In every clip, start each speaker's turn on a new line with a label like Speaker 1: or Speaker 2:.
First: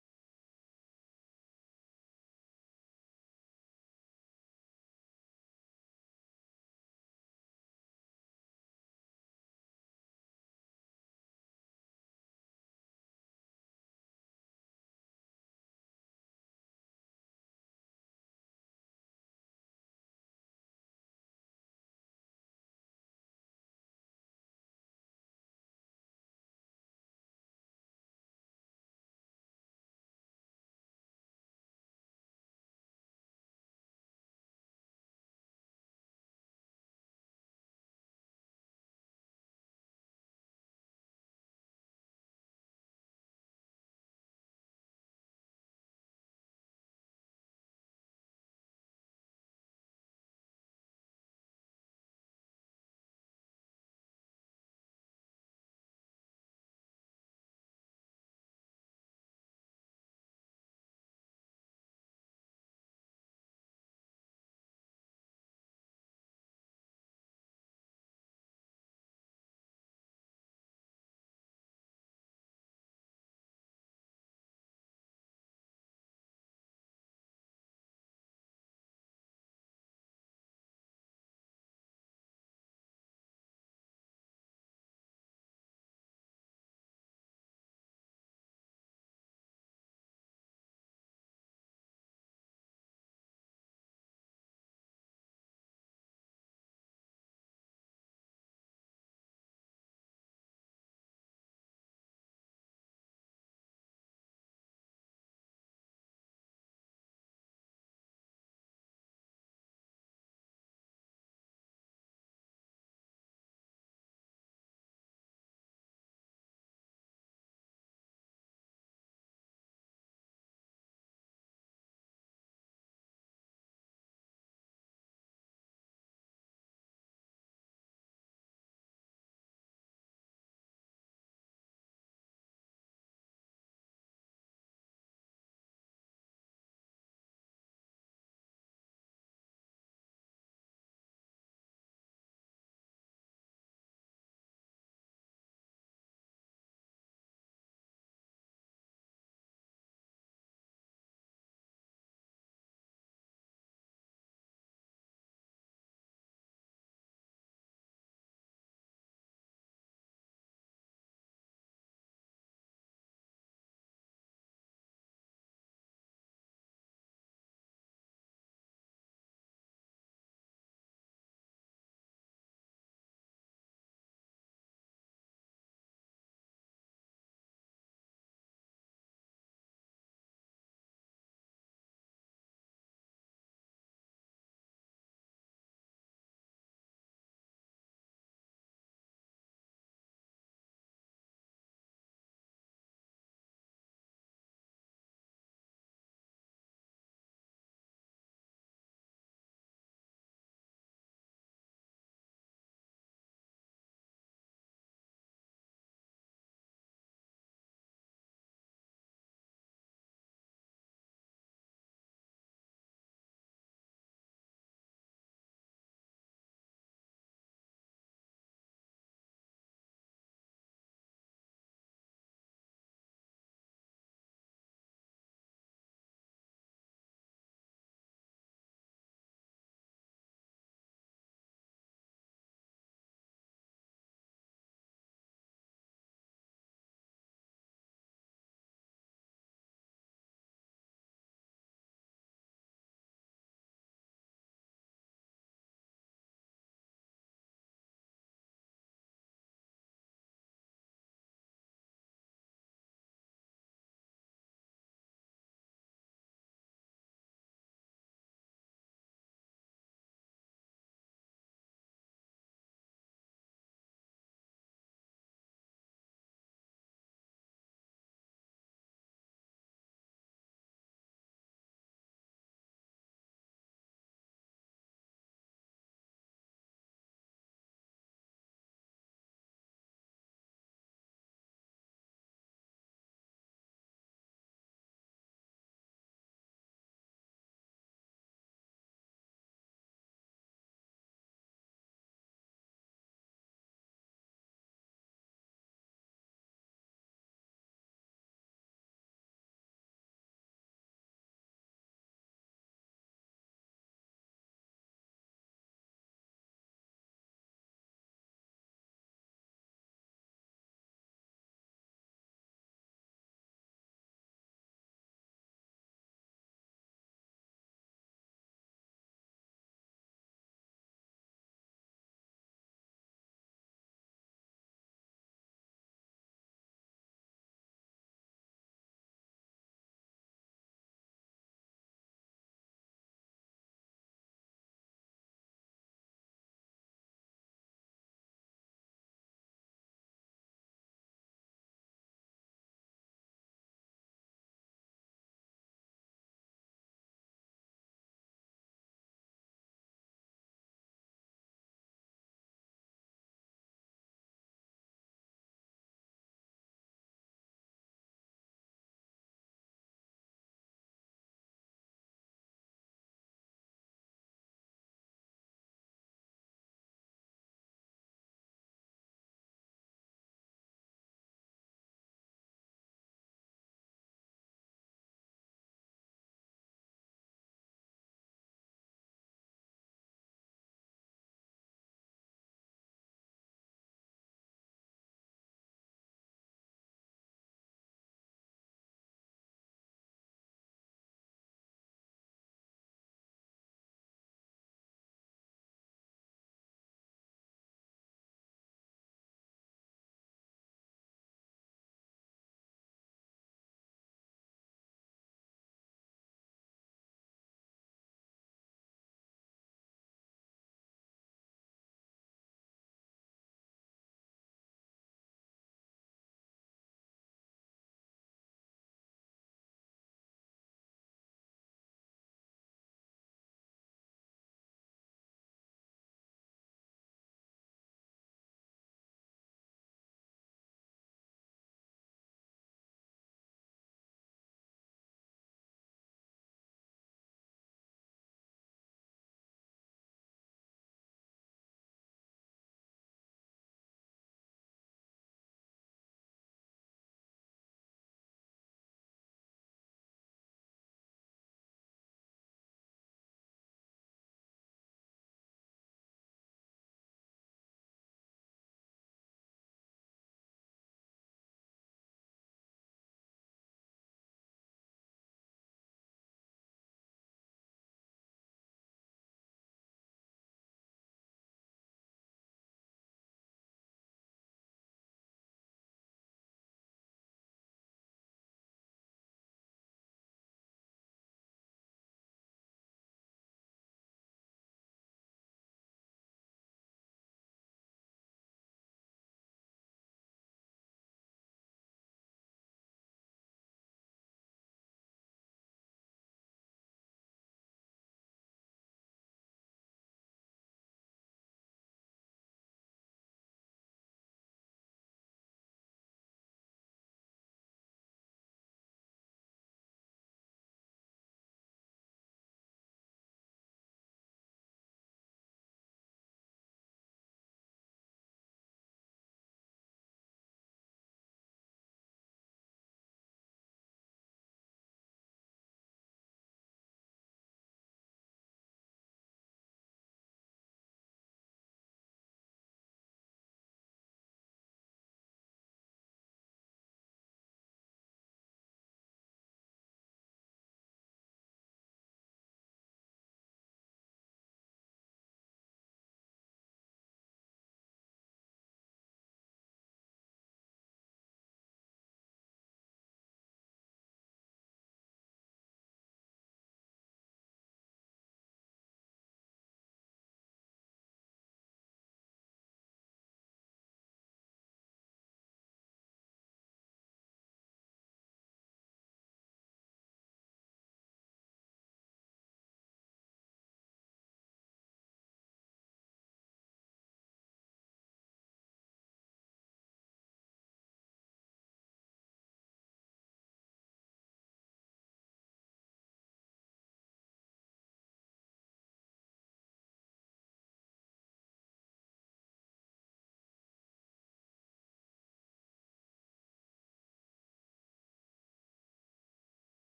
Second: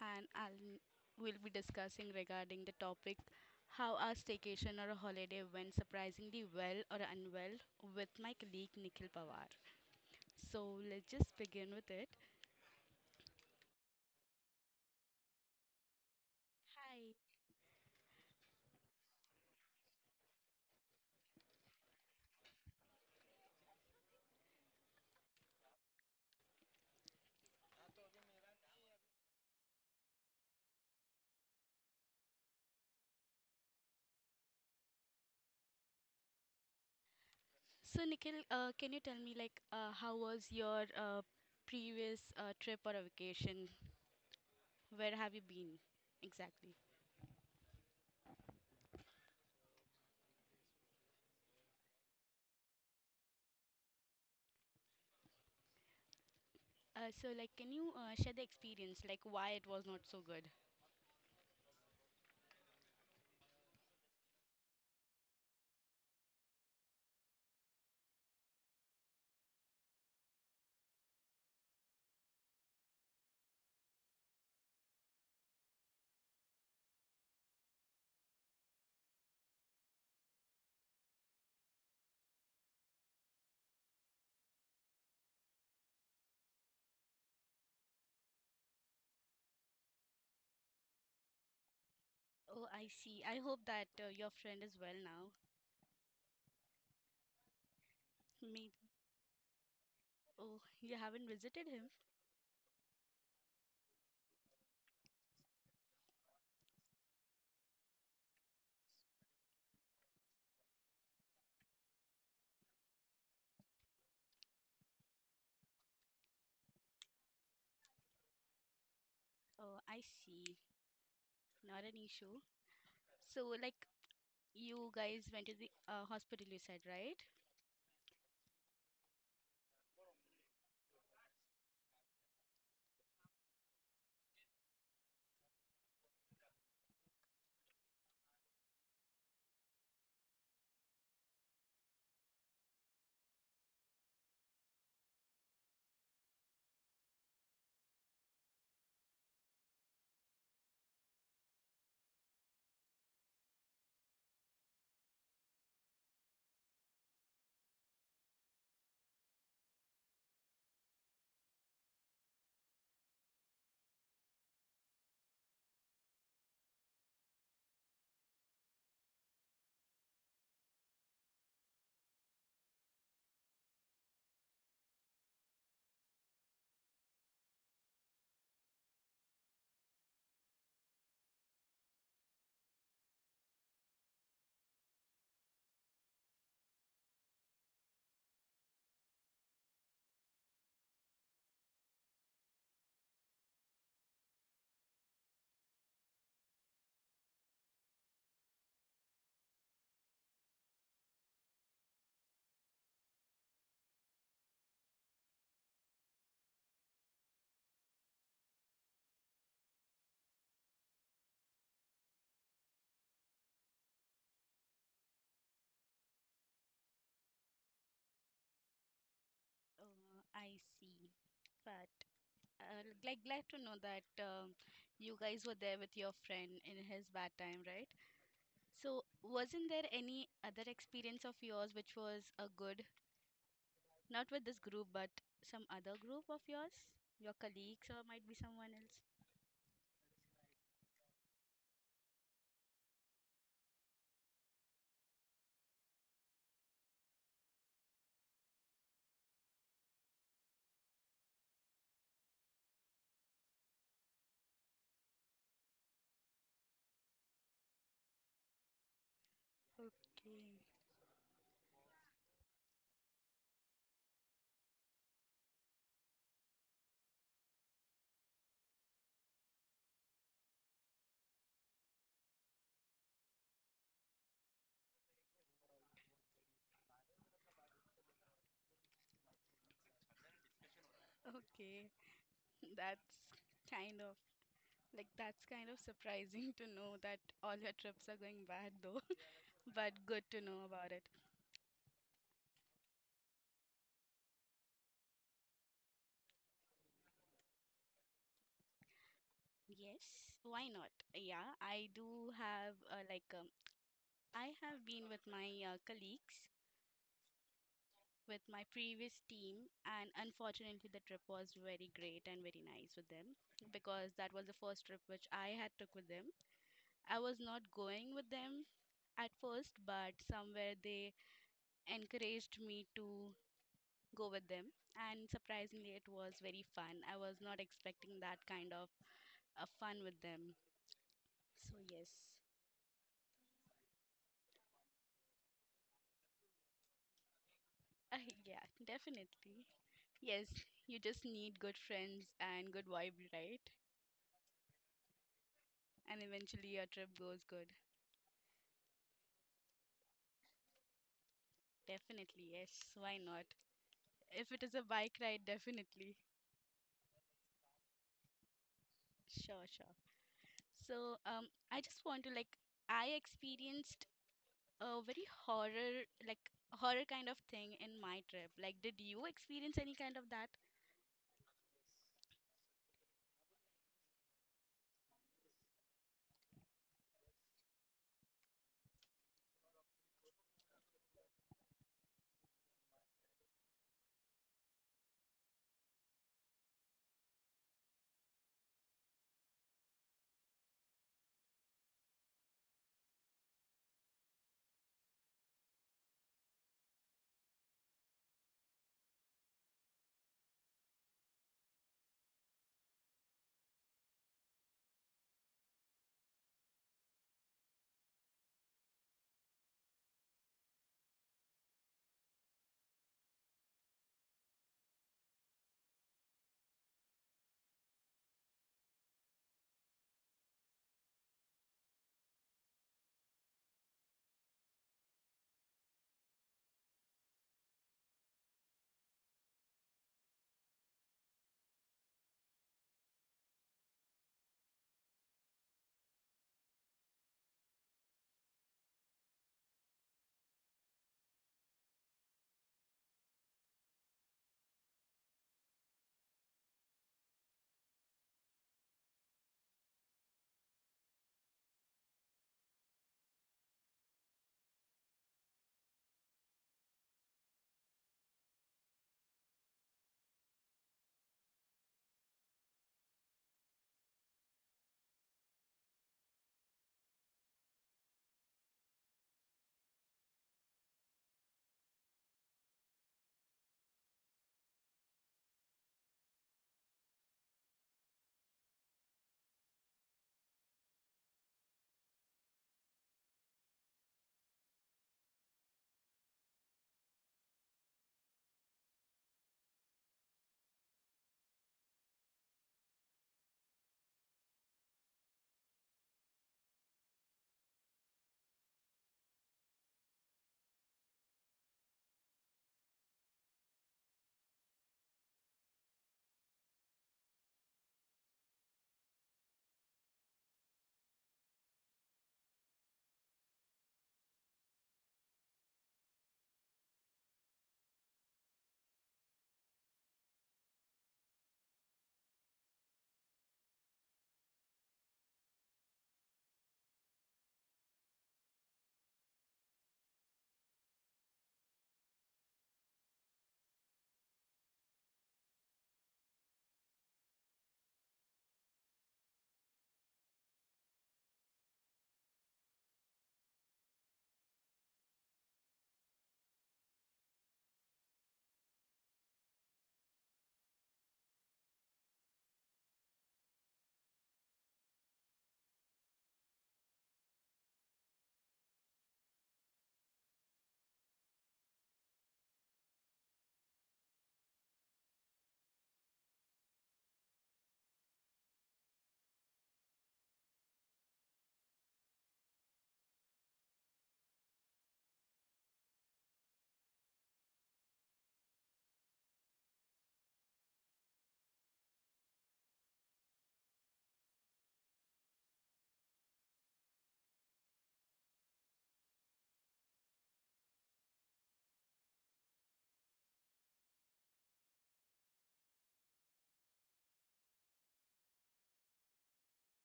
Speaker 1: and I'll will be discussing regarding the topic how a staycation or a holiday went surprisingly well or unwell with my colleague Nikhil Pawar. So let's just begin with it. Hi. So Nikhil, can you tell me how was your previous trip or a vacation? Where have you been exactly? So, like, can you share the experience, like why it was not so good? Oh, I see. I hope that your friend is well now. Maybe. Oh, you haven't visited him? Oh, I see. Not an issue. So, like, you guys went to the hospital, you said, right? Oh, I see. But, like, glad to know that you guys were there with your friend in his bad time, right? So, wasn't there any other experience of yours which was a good, not with this group, but some other group of yours? Your colleagues or might be someone else? Okay. Okay. That's kind of. Like, that's kind of surprising to know that all your trips are going bad, though, but good to know about it. Yes, why not? Yeah, I do have, like, I have been with my colleagues, with my previous team, and unfortunately, the trip was very great and very nice with them because that was the first trip which I had took with them. I was not going with them at first, but somewhere they encouraged me to go with them. And surprisingly, it was very fun. I was not expecting that kind of fun with them. So, yes. Yeah, definitely. Yes, you just need good friends and good vibe, right? And eventually your trip goes good. Definitely, yes. Why not? If it is a bike ride, definitely. Sure, sure. So, I just want to like, I experienced a very horror kind of thing in my trip. Like, did you experience any kind of that?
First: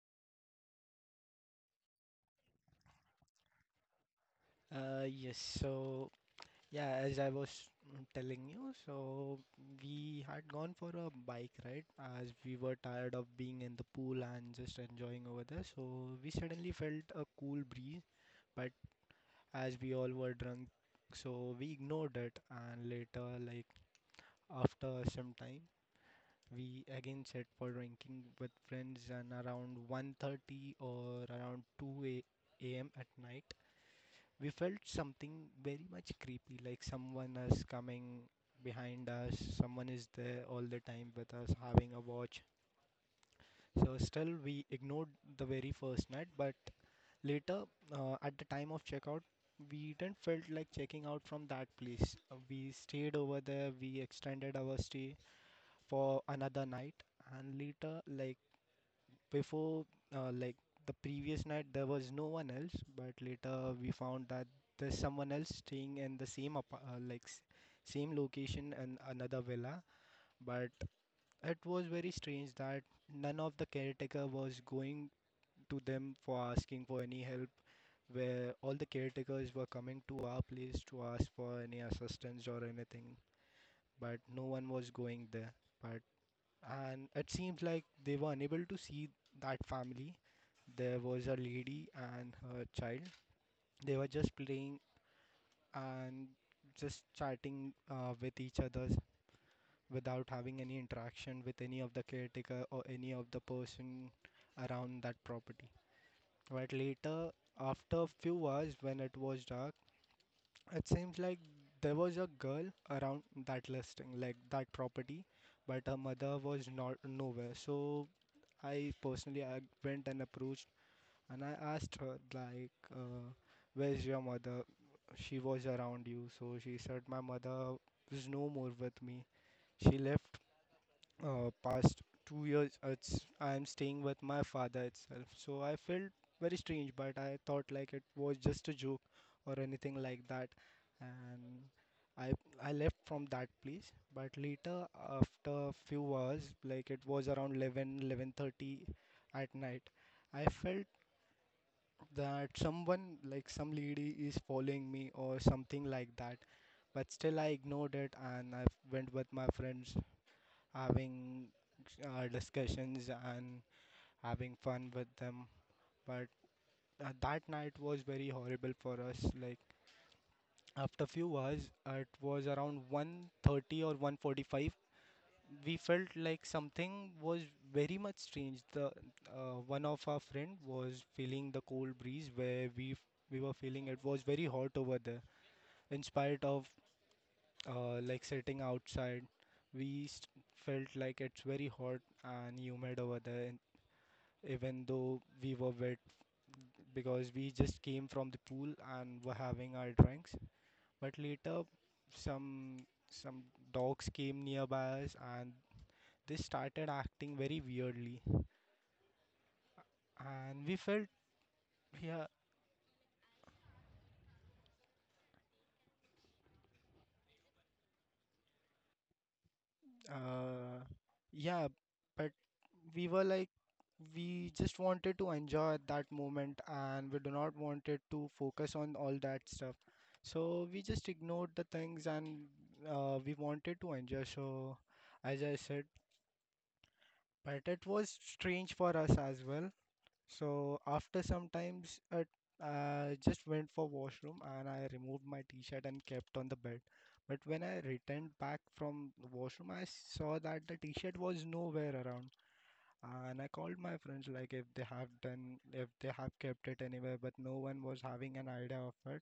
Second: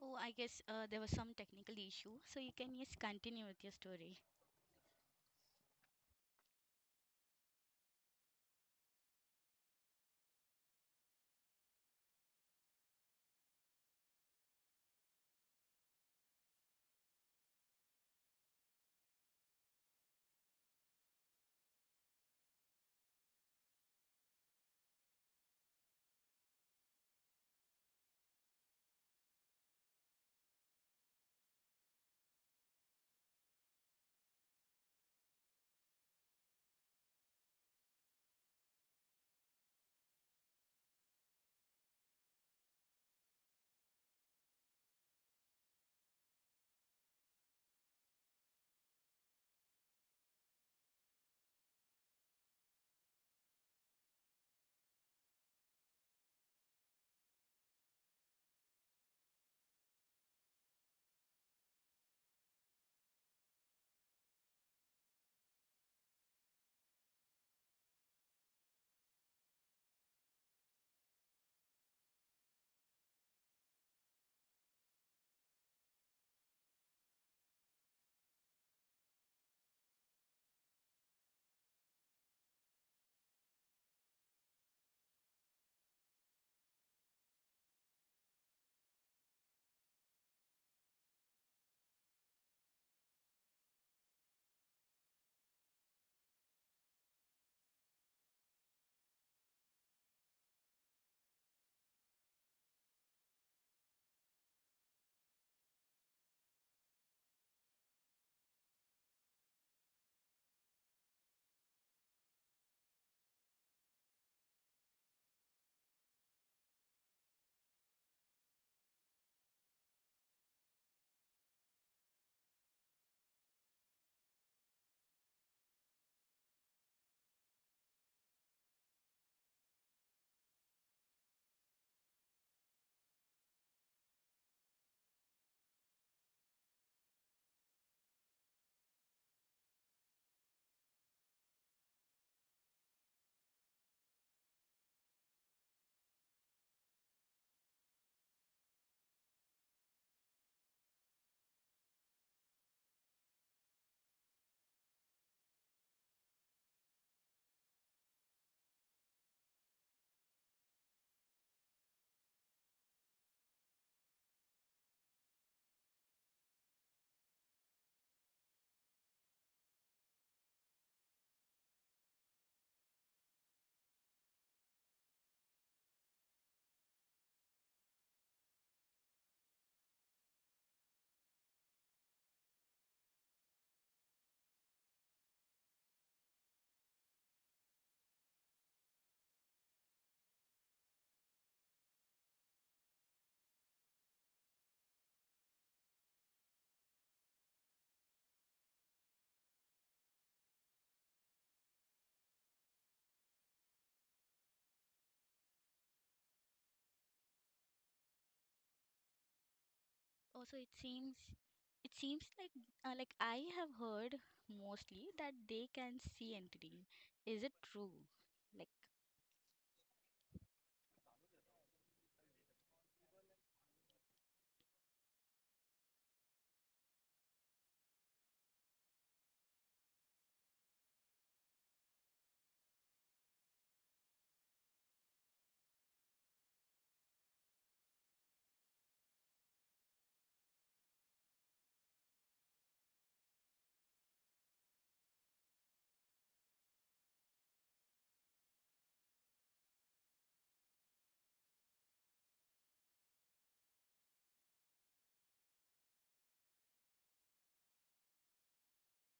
Speaker 1: Oh, I guess there was some technical issue, so you can just continue with your story.
Speaker 2: Yes, so yeah, as I was telling you, so we had gone for a bike ride as we were tired of being in the pool and just enjoying over there. So we suddenly felt a cool breeze, but as we all were drunk, so we ignored it. And later, like after some time, we again set for drinking with friends and around 1:30 or around 2 a.m. at night. We felt something very much creepy, like someone is coming behind us, someone is there all the time with us having a watch. So still we ignored the very first night, but later, at the time of checkout we didn't felt like checking out from that place. We stayed over there, we extended our stay for another night, and later, like before, like the previous night there was no one else, but later we found that there's someone else staying in the same same location and another villa. But it was very strange that none of the caretaker was going to them for asking for any help, where all the caretakers were coming to our place to ask for any assistance or anything, but no one was going there. But and it seems like they were unable to see that family. There was a lady and her child. They were just playing and just chatting with each other without having any interaction with any of the caretaker or any of the person around that property. But later, after a few hours when it was dark, it seems like there was a girl around that listing, like that property, but her mother was not nowhere. So I personally I went and approached and I asked her like, "Where's your mother? She was around you." So she said, "My mother is no more with me. She left past 2 years, it's I'm staying with my father itself." So I felt very strange, but I thought like it was just a joke or anything like that. And i I left from that place, but later, after a few hours, like it was around eleven thirty, at night I felt that someone, like some lady, is following me or something like that. But still I ignored it and I went with my friends having discussions and having fun with them. But that night was very horrible for us. Like after few hours, it was around 1:30 or 1:45. We felt like something was very much strange. The One of our friend was feeling the cold breeze where we were feeling it was very hot over there. In spite of like sitting outside, we st- felt like it's very hot and humid over there, even though we were wet because we just came from the pool and were having our drinks. But later, some some dogs came nearby us, and they started acting very weirdly,
Speaker 1: Also,
Speaker 2: and
Speaker 1: it
Speaker 2: we felt.
Speaker 1: seems it
Speaker 2: Yeah.
Speaker 1: seems like I have heard mostly that they can see entity. Is it true? Like,
Speaker 2: Uh, yeah, but we were like, we just wanted to enjoy that moment and we do not wanted to focus on all that stuff. So we just ignored the things and we wanted to enjoy. So, as I said, but it was strange for us as well. So after some times, I just went for washroom and I removed my t-shirt and kept on the bed. But when I returned back from the washroom, I saw that the t-shirt was nowhere around. And I called my friends like if they have done, if they have kept it anywhere, but no one was having an idea of it.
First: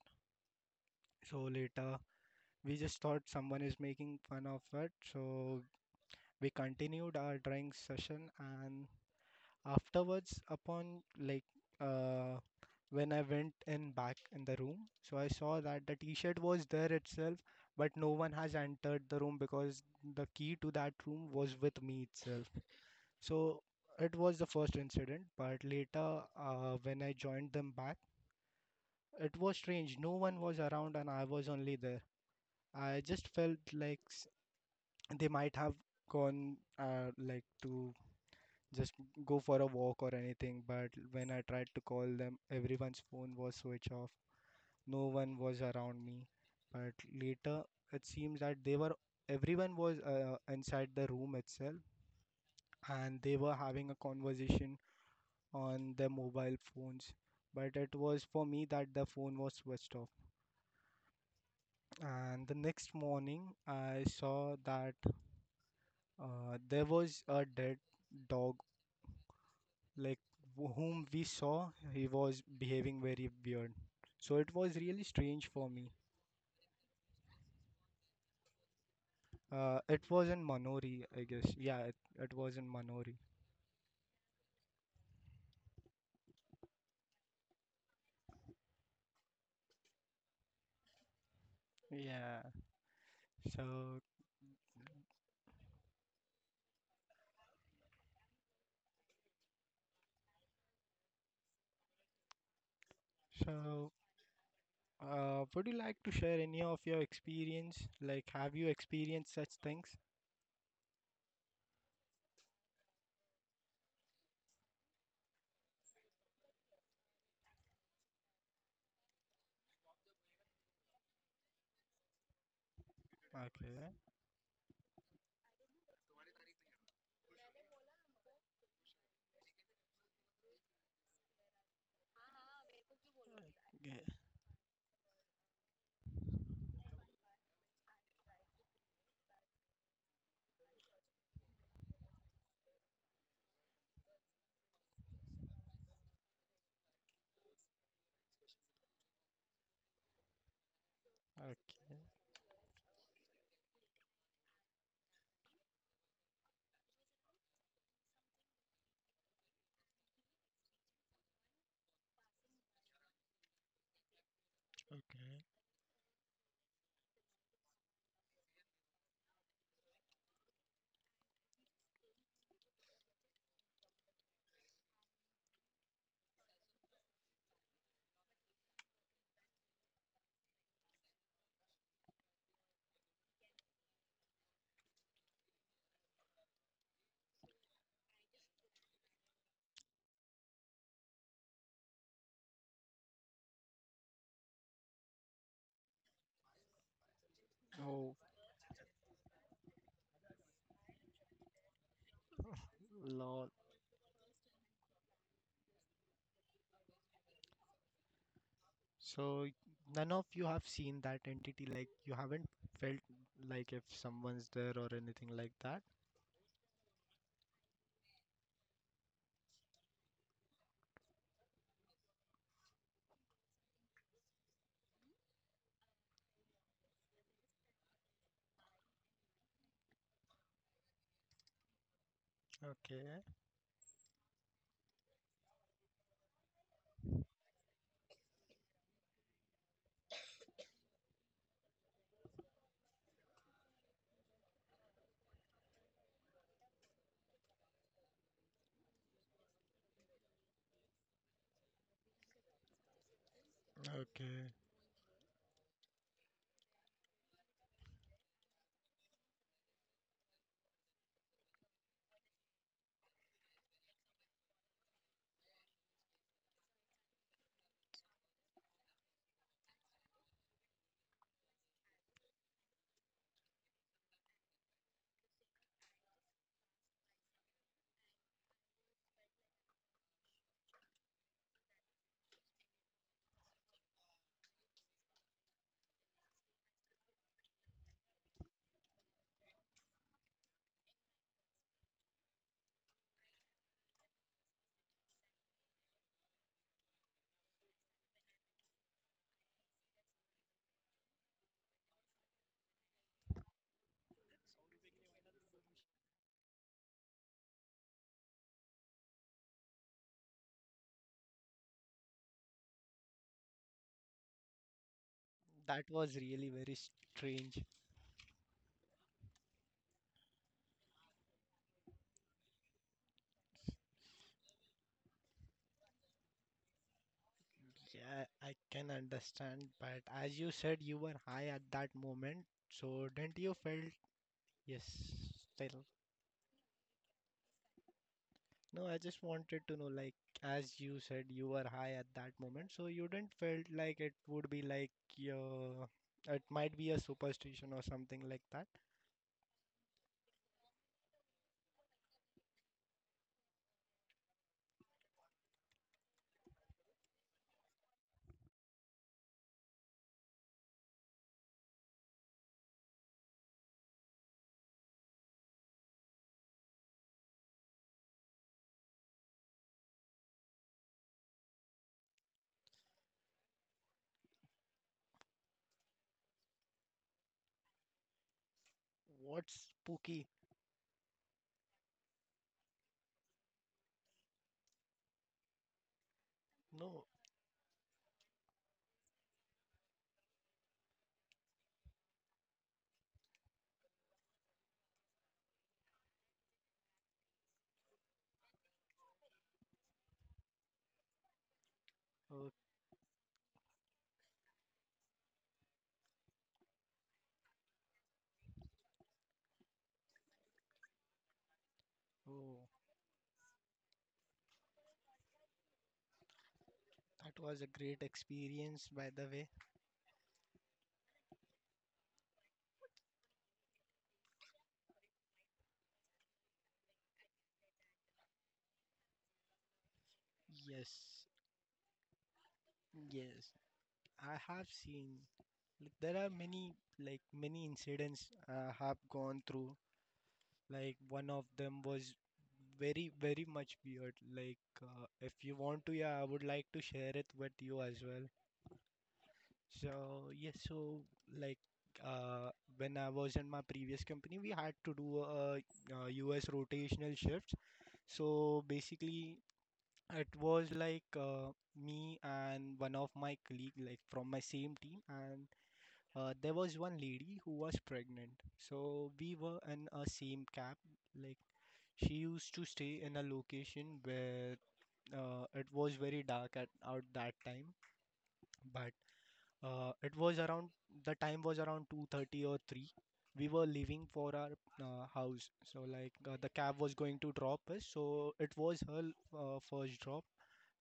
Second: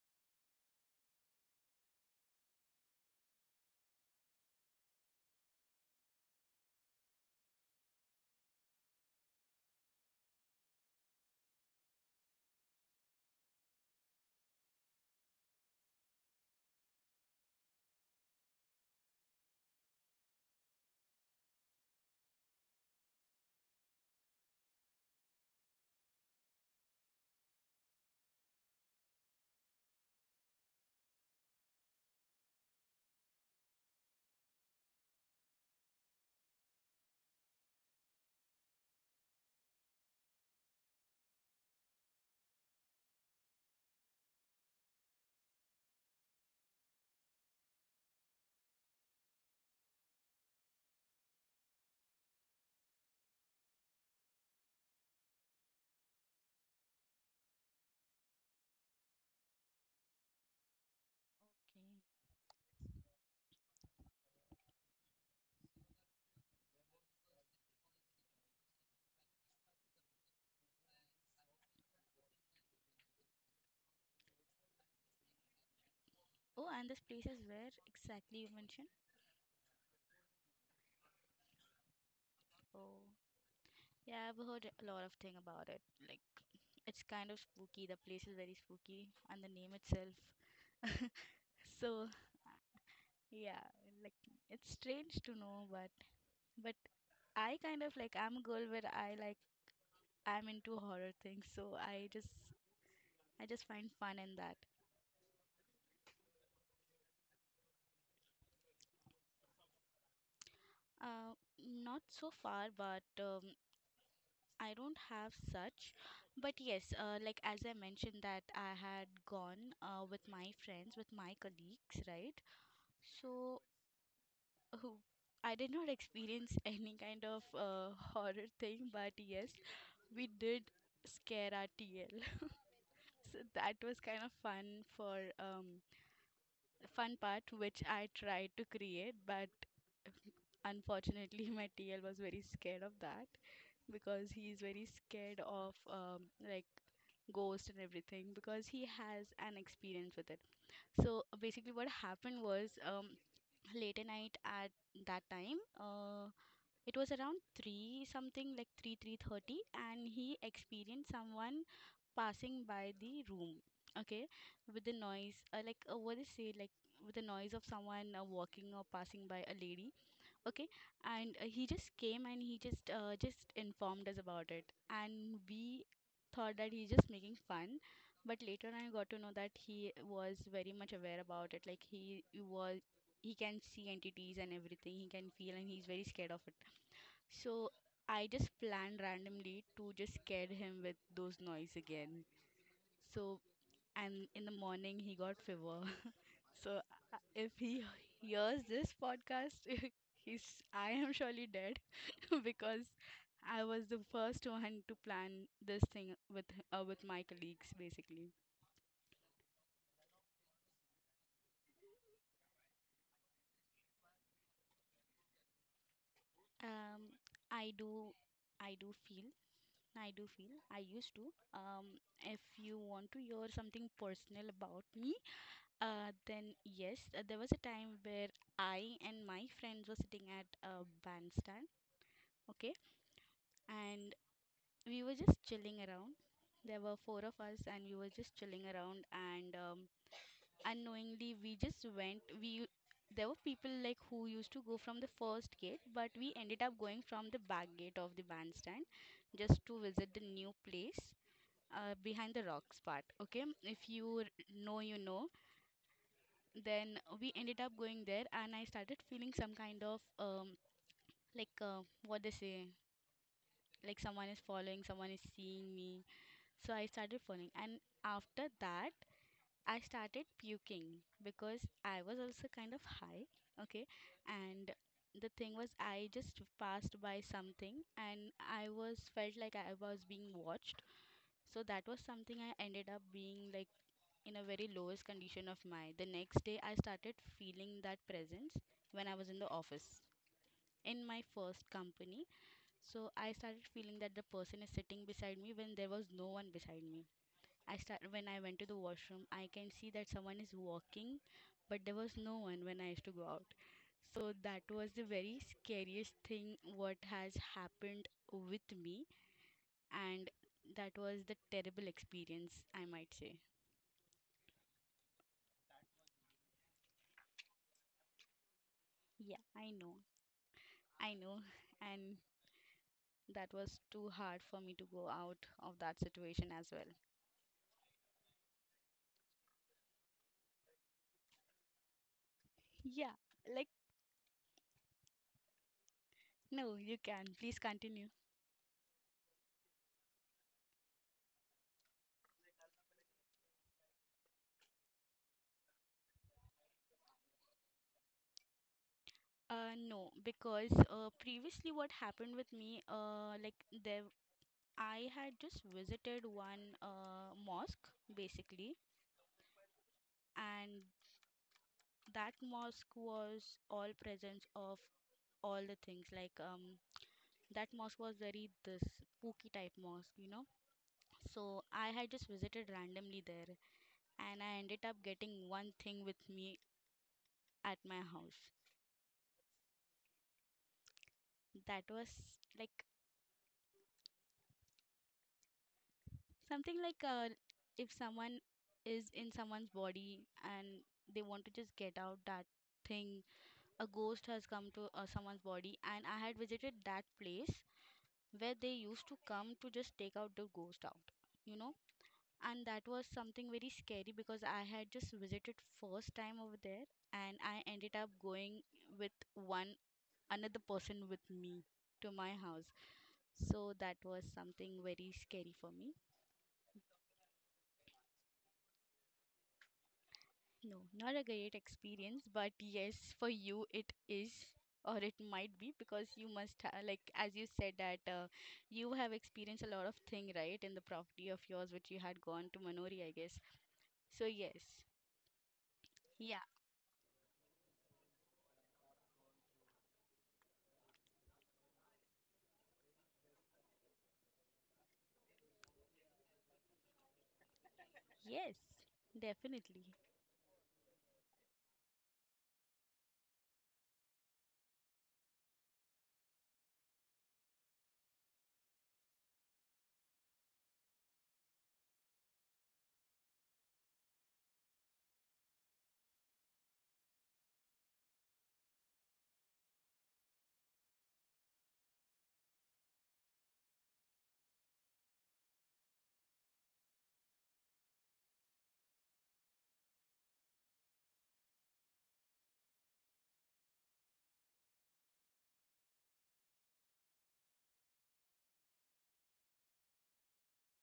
Speaker 2: So later, we just thought someone is making fun of it. So we continued our drawing session and afterwards upon like, uh, when I went in back in the room, so I saw that the t-shirt was there itself, but no one has entered the room because the key to that room was with me itself. So it was the first incident, but later when I joined them back, it was strange. No one was around and I was only there. I just felt like they might have gone, like to just go for a walk or anything. But when I tried to call them, everyone's phone was switched off. No one was around me. But later, it seems that they were everyone was inside the room itself, and they were having a conversation on their mobile phones. But it was for me that the phone was switched off.
Speaker 1: okay.
Speaker 2: And the next morning, I saw that there was a dead dog, like whom we saw he was behaving very weird, so it was really strange for me.
Speaker 1: Oh, and this place is where exactly you mentioned?
Speaker 2: It was in Manori, I guess. Yeah, it was in
Speaker 1: Oh,
Speaker 2: Manori.
Speaker 1: yeah, I've heard a lot of thing about it. Like, it's kind of spooky. The place is very spooky, and the name itself. So,
Speaker 2: Yeah.
Speaker 1: yeah,
Speaker 2: so
Speaker 1: like it's strange to know, but. But I kind of like I'm a girl where I like I'm into horror things, so I just find
Speaker 2: so
Speaker 1: fun in that.
Speaker 2: uh, would you like to share any of your experience, like have you experienced such things?
Speaker 1: Uh, Not so far, but I don't have such. But yes, like as I mentioned that I had gone with my friends, with my colleagues, right? So
Speaker 2: Okay.
Speaker 1: who I did not experience any kind of horror thing, but yes, we did scare our TL. So that was
Speaker 2: Yeah.
Speaker 1: kind of fun for, fun part which I tried to create, but unfortunately my TL was very scared of that because he's very scared of like ghost and everything because he has an experience with it. So basically, what
Speaker 2: Okay.
Speaker 1: happened was late at night at that time it was around 3 something like 3 3:30 and he experienced someone passing by the room. Okay. With the noise what is say like with the noise of someone walking or passing by a lady. Okay. And he just came and he just informed us about it, and we thought that he's just making fun, but later I got to know that he was very much aware about it. Was he can see entities and everything, he can feel, and he's very scared of it. So I just planned randomly to just scare him with those noise again. So, and in the morning he got fever. So, if he
Speaker 2: Oh,
Speaker 1: hears this podcast, he's I am surely dead because
Speaker 2: lord.
Speaker 1: I was the first one to plan this thing with my colleagues basically.
Speaker 2: So none of you have seen that entity, like you haven't felt like if someone's there or anything like that?
Speaker 1: Um, I do, I do feel, I do feel, I used to. If you want to hear something personal about me, then yes, there was a time where I and my friends were sitting at a bandstand. Okay,
Speaker 2: Okay.
Speaker 1: and we were just chilling around. There were four of us, and we were just chilling around. And unknowingly, we just went, we there were people like who used to go from the first gate, but we ended up going from the back gate of the bandstand just to visit the new place. Behind the rocks part, okay. If you
Speaker 2: Okay.
Speaker 1: know, you know. Then we ended up going there, and I started feeling some kind of what they say, like someone is following, someone is seeing me. So I started falling, and after that, I started puking because I was also kind of high. Okay, and the thing was, I just passed by something, and I was felt like I was being watched. So that was something I ended up being like in a very lowest condition of my. The next day, I started feeling that presence when I was in the office. In my first company, so I started feeling that the person is sitting beside me when there was no one beside me. I start when I went to the washroom, I can see that someone is walking, but there was no one when I used to go out. So that was the very scariest thing what has happened with me, and that was the terrible experience, I might say.
Speaker 2: That was really very strange.
Speaker 1: Yeah, I know, and that was too hard for me to go out of that situation as well.
Speaker 2: Yeah, I can understand, but as you said, you were high at that moment, so
Speaker 1: Yeah,
Speaker 2: didn't you
Speaker 1: like
Speaker 2: felt? Yes, still?
Speaker 1: no, you can please continue.
Speaker 2: No, I just wanted to know, like, as you said, you were high at that moment, so you didn't felt like it would be like your, it might be a superstition or something like that.
Speaker 1: No, because previously what happened with me, like there I had just visited one mosque basically, and that mosque was all presence of all the things. Like that mosque was very this spooky type mosque, you know. So I had just visited randomly there, and I ended up getting one thing with me at my house.
Speaker 2: What's spooky?
Speaker 1: That was like something like
Speaker 2: No.
Speaker 1: if someone is in someone's body and they want to just get out that thing. A ghost has come to someone's body, and I had visited that place where they used to come to just take out the ghost out, you know.
Speaker 2: Oh.
Speaker 1: And that was something very scary because I had just visited first time over there, and I ended up going with one another person with me to my
Speaker 2: Oh,
Speaker 1: house. So that was something very scary for me.
Speaker 2: that was a great experience, by the way.
Speaker 1: No, not a great experience, but yes, for you it is, or it might be, because you must ha like as you said that you have experienced a lot of thing, right, in the
Speaker 2: Yes,
Speaker 1: property of yours which you had gone to Manori, I guess.
Speaker 2: yes.
Speaker 1: So
Speaker 2: I have
Speaker 1: yes,
Speaker 2: seen, like there are
Speaker 1: yeah,
Speaker 2: many, like many incidents I have gone through. Like one of them was very very much weird. Like, if you want to, yeah, I would like to share it with you as well.
Speaker 1: yes, definitely.
Speaker 2: So yes, so like, uh, when I was in my previous company, we had to do a, US rotational shifts. So basically, it was like, me and one of my colleague, like from my same team, and there was one lady who was pregnant. So we were in a same cab. Like she used to stay in a location where, it was very dark at out that time, but it was around the time was around 2:30 or 3. We were leaving for our house, so like the cab was going to drop us. So it was her first drop,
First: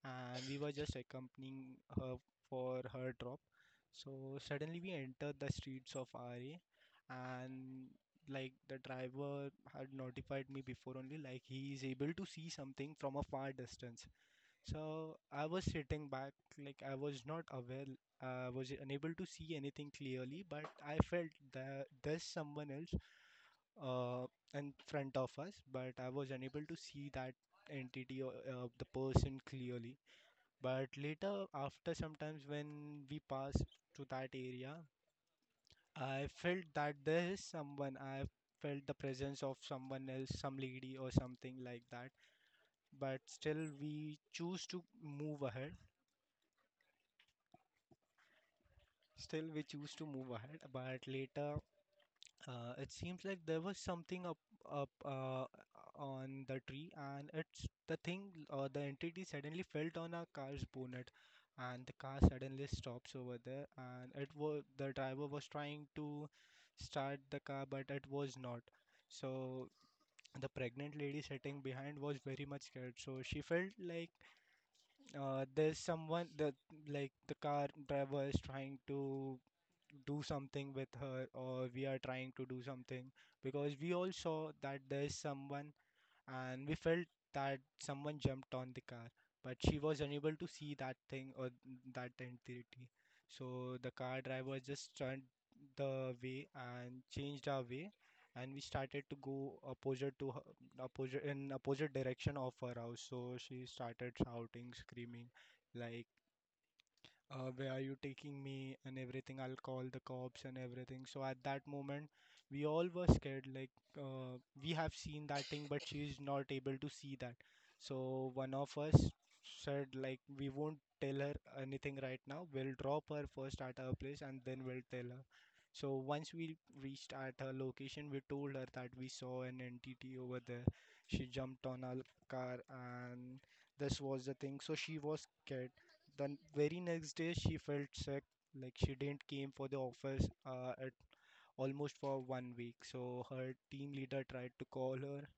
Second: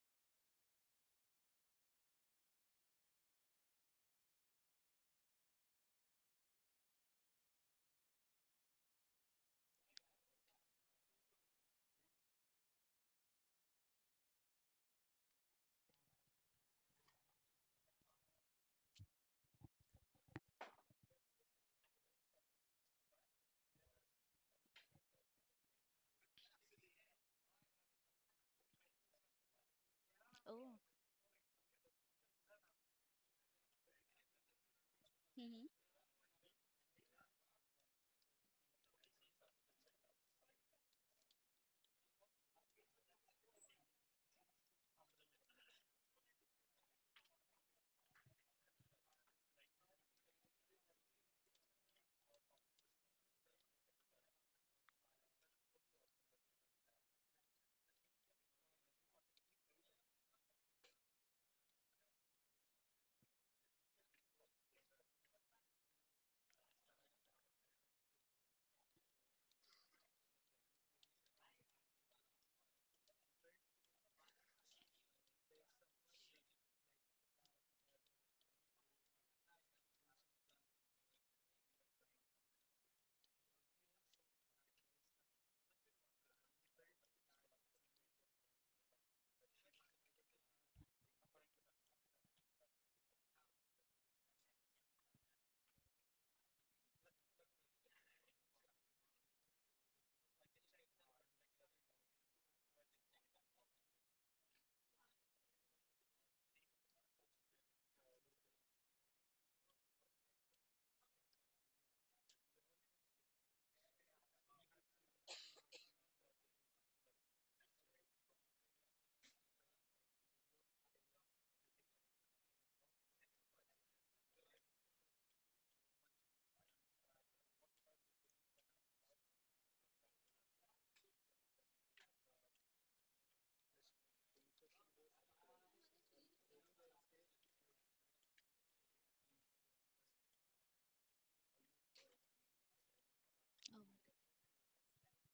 Speaker 2: and we were just accompanying her for her drop. So suddenly we entered the streets of RA, and like the driver had notified me before only, like he is able to see something from a far distance. So I was sitting back, like I was not aware, I was unable to see anything clearly, but I felt that there's someone else uh, in front of us, but I was unable to see that entity or the person clearly.
Speaker 1: Oh,
Speaker 2: But later, after sometimes when we passed to that area,
Speaker 1: mm-hmm.
Speaker 2: I felt that there is someone. I felt the presence of someone else, some lady or something like that. But still, we choose to move ahead. Still, we choose to move ahead, but later it seems like there was something up on the tree, and it's the thing. The entity suddenly felt on our car's bonnet, and the car suddenly stops over there. And it was the driver was trying to start the car, but it was not. So the pregnant lady sitting behind was very much scared. So she felt like, there's someone that, like the car driver is trying to do something with her or we are trying to do something, because we all saw that there's someone, and we felt that someone jumped on the car, but she was unable to see that thing or that entity. So the car driver just turned the way and changed our way, and we started to go opposite to her, opposite in opposite direction of her house. So she started shouting, screaming, like, where are you taking me and everything, I'll call the cops and everything. So at that moment we all were scared, like, uh, we have seen that thing but she's not able to see that. So one of us said like we won't tell her anything right now, we'll drop her first at her place and then we'll tell her. So once we reached at her location, we told her that we saw an entity over there. She jumped on our car, and this was the thing. So she was scared. The very next day, she felt sick. Like she didn't came for the office, at almost for 1 week. So her team leader tried to call her.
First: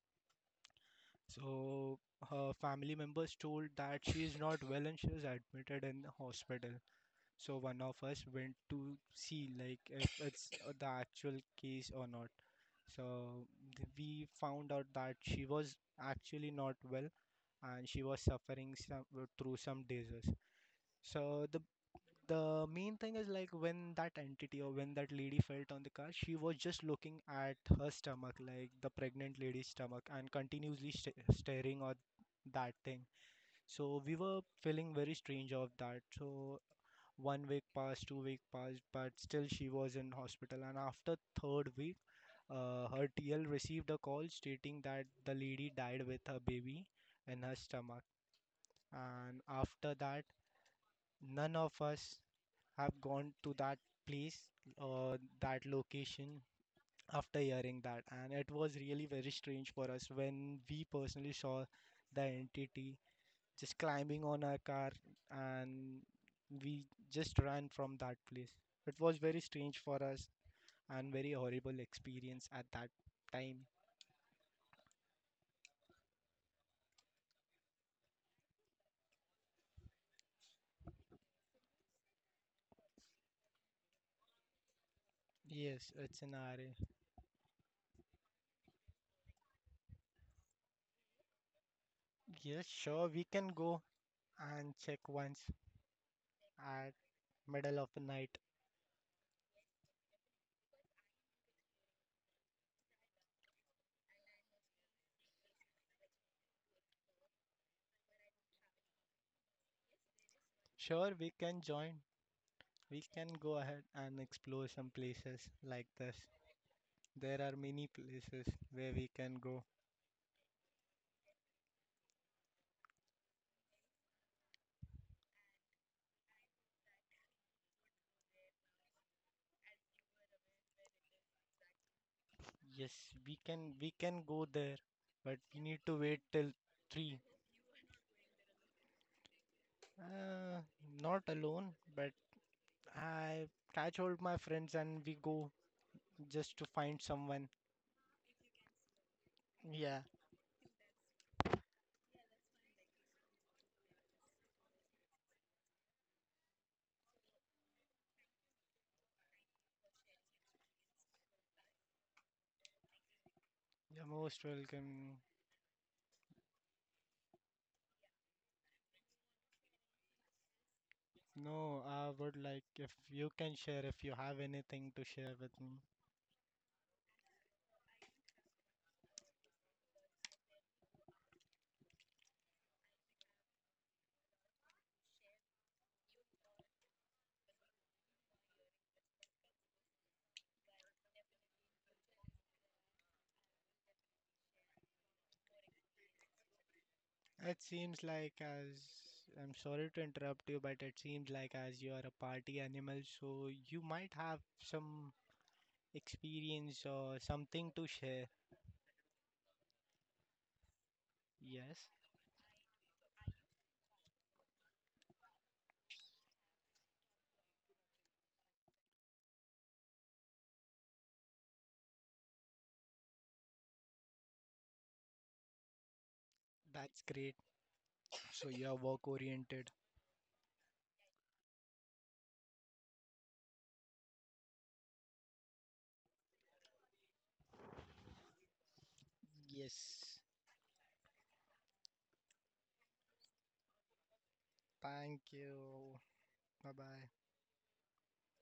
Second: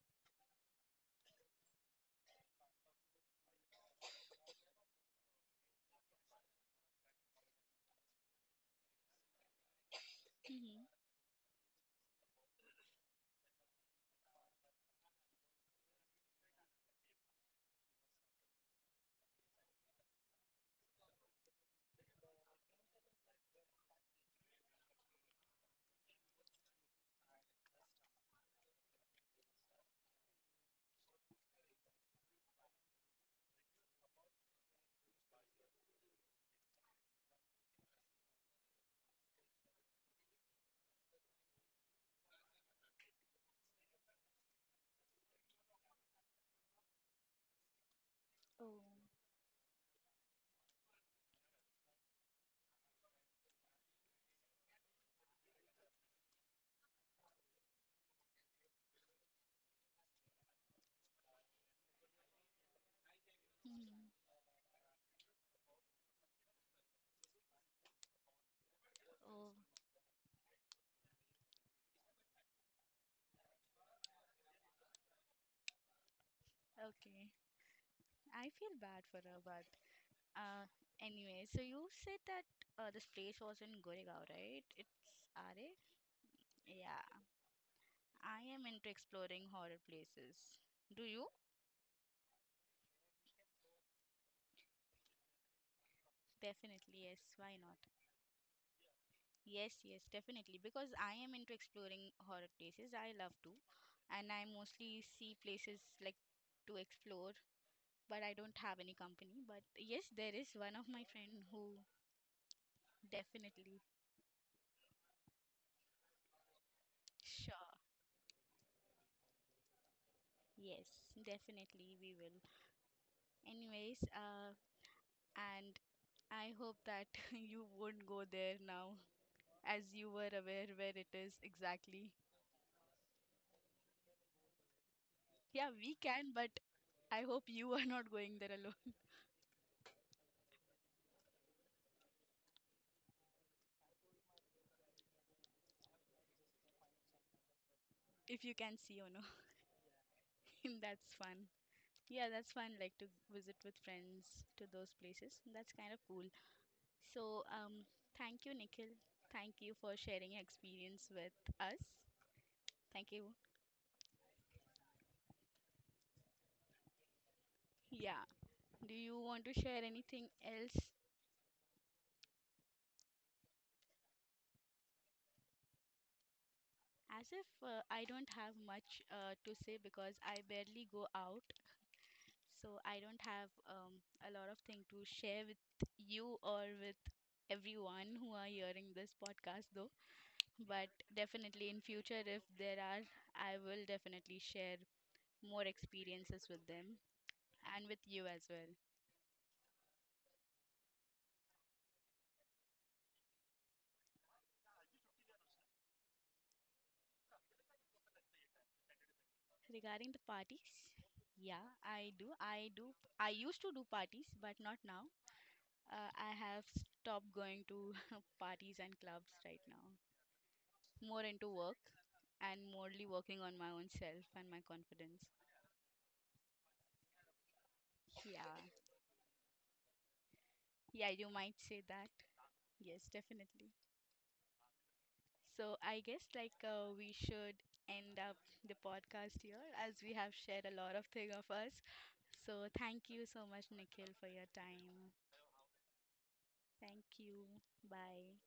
Speaker 2: So her family members told that she is not well and she is admitted in the hospital. So one of us went to see, like if it's the
Speaker 1: Mm-hmm.
Speaker 2: actual case or not. So we found out that she was actually not well and she was suffering some, through some disease. So the main thing is like when that entity or when that lady felt on the car, she was just looking at her stomach, like the pregnant lady's stomach, and continuously st staring at that thing. So we were feeling very strange of that. So 1 week passed, 2 week passed, but still she was in hospital. And after third week, her TL received a call stating that the lady died with her baby in her stomach. And after that, none of us have gone to that place or that location after hearing that. And it was really very strange for us when we personally saw the entity just climbing on our car, and we just ran from that place. It was very
Speaker 1: Oh,
Speaker 2: strange for us, and very horrible experience at that time.
Speaker 1: okay, I feel bad for her, but uh, anyway, so you said that this place was in Goregaon, right? It's Are?
Speaker 2: Yes, it's an RA.
Speaker 1: Yeah. I am into exploring horror places. Do you?
Speaker 2: Yes, sure, we can go and check once
Speaker 1: Definitely,
Speaker 2: at
Speaker 1: yes. Why not?
Speaker 2: middle of the night.
Speaker 1: Yes, yes, definitely. Because I am into exploring horror places. I love to. And I mostly see places like to explore, but I don't have any company. But yes, there is one of my
Speaker 2: Sure, we
Speaker 1: friend
Speaker 2: can
Speaker 1: who
Speaker 2: join. We can go
Speaker 1: definitely
Speaker 2: ahead and explore some places like this. There are
Speaker 1: sure.
Speaker 2: many places where we can go.
Speaker 1: Yes, definitely we will. Anyways, and I hope that you won't go there now, as you were aware where it is exactly.
Speaker 2: Yes, we can go there, but we
Speaker 1: Yeah,
Speaker 2: need
Speaker 1: we
Speaker 2: to wait
Speaker 1: can, but
Speaker 2: till
Speaker 1: I
Speaker 2: three.
Speaker 1: hope you are not going there alone.
Speaker 2: Uh, Not alone, but I catch hold my friends and we go just to find someone.
Speaker 1: If you can see or no,
Speaker 2: Yeah,
Speaker 1: that's fun. Yeah, that's fun. Like to visit with friends to those places. That's kind of cool. So, thank you, Nikhil. Thank you for sharing your experience with us. Thank you.
Speaker 2: you're most welcome.
Speaker 1: Yeah. Do you want to share anything else?
Speaker 2: No, I would like if you can share if you have anything to share with me.
Speaker 1: As if I don't have much to say because I barely go out. So I don't have a lot of thing to share with you or with everyone who are hearing this podcast though. But definitely in future, if there are, I will definitely share more experiences with them
Speaker 2: It
Speaker 1: and with
Speaker 2: seems
Speaker 1: you
Speaker 2: like
Speaker 1: as well.
Speaker 2: as I'm sorry to interrupt you, but it seems like as you are a party animal, so you might have some experience or something to share.
Speaker 1: Regarding the parties, yeah,
Speaker 2: Yes,
Speaker 1: I do. I do. I used to do parties, but not now. I have stopped going to parties and clubs right now. More into work and morely working on my own self and my confidence.
Speaker 2: that's great.
Speaker 1: Yeah,
Speaker 2: So you are work oriented.
Speaker 1: yeah, you might say that. Yes, definitely. So I guess like we should end up the podcast here as we
Speaker 2: Yes.
Speaker 1: have shared a lot of thing of us. So thank you so much, Nikhil, for your time.
Speaker 2: Thank you. Bye
Speaker 1: Thank
Speaker 2: bye.
Speaker 1: you. Bye.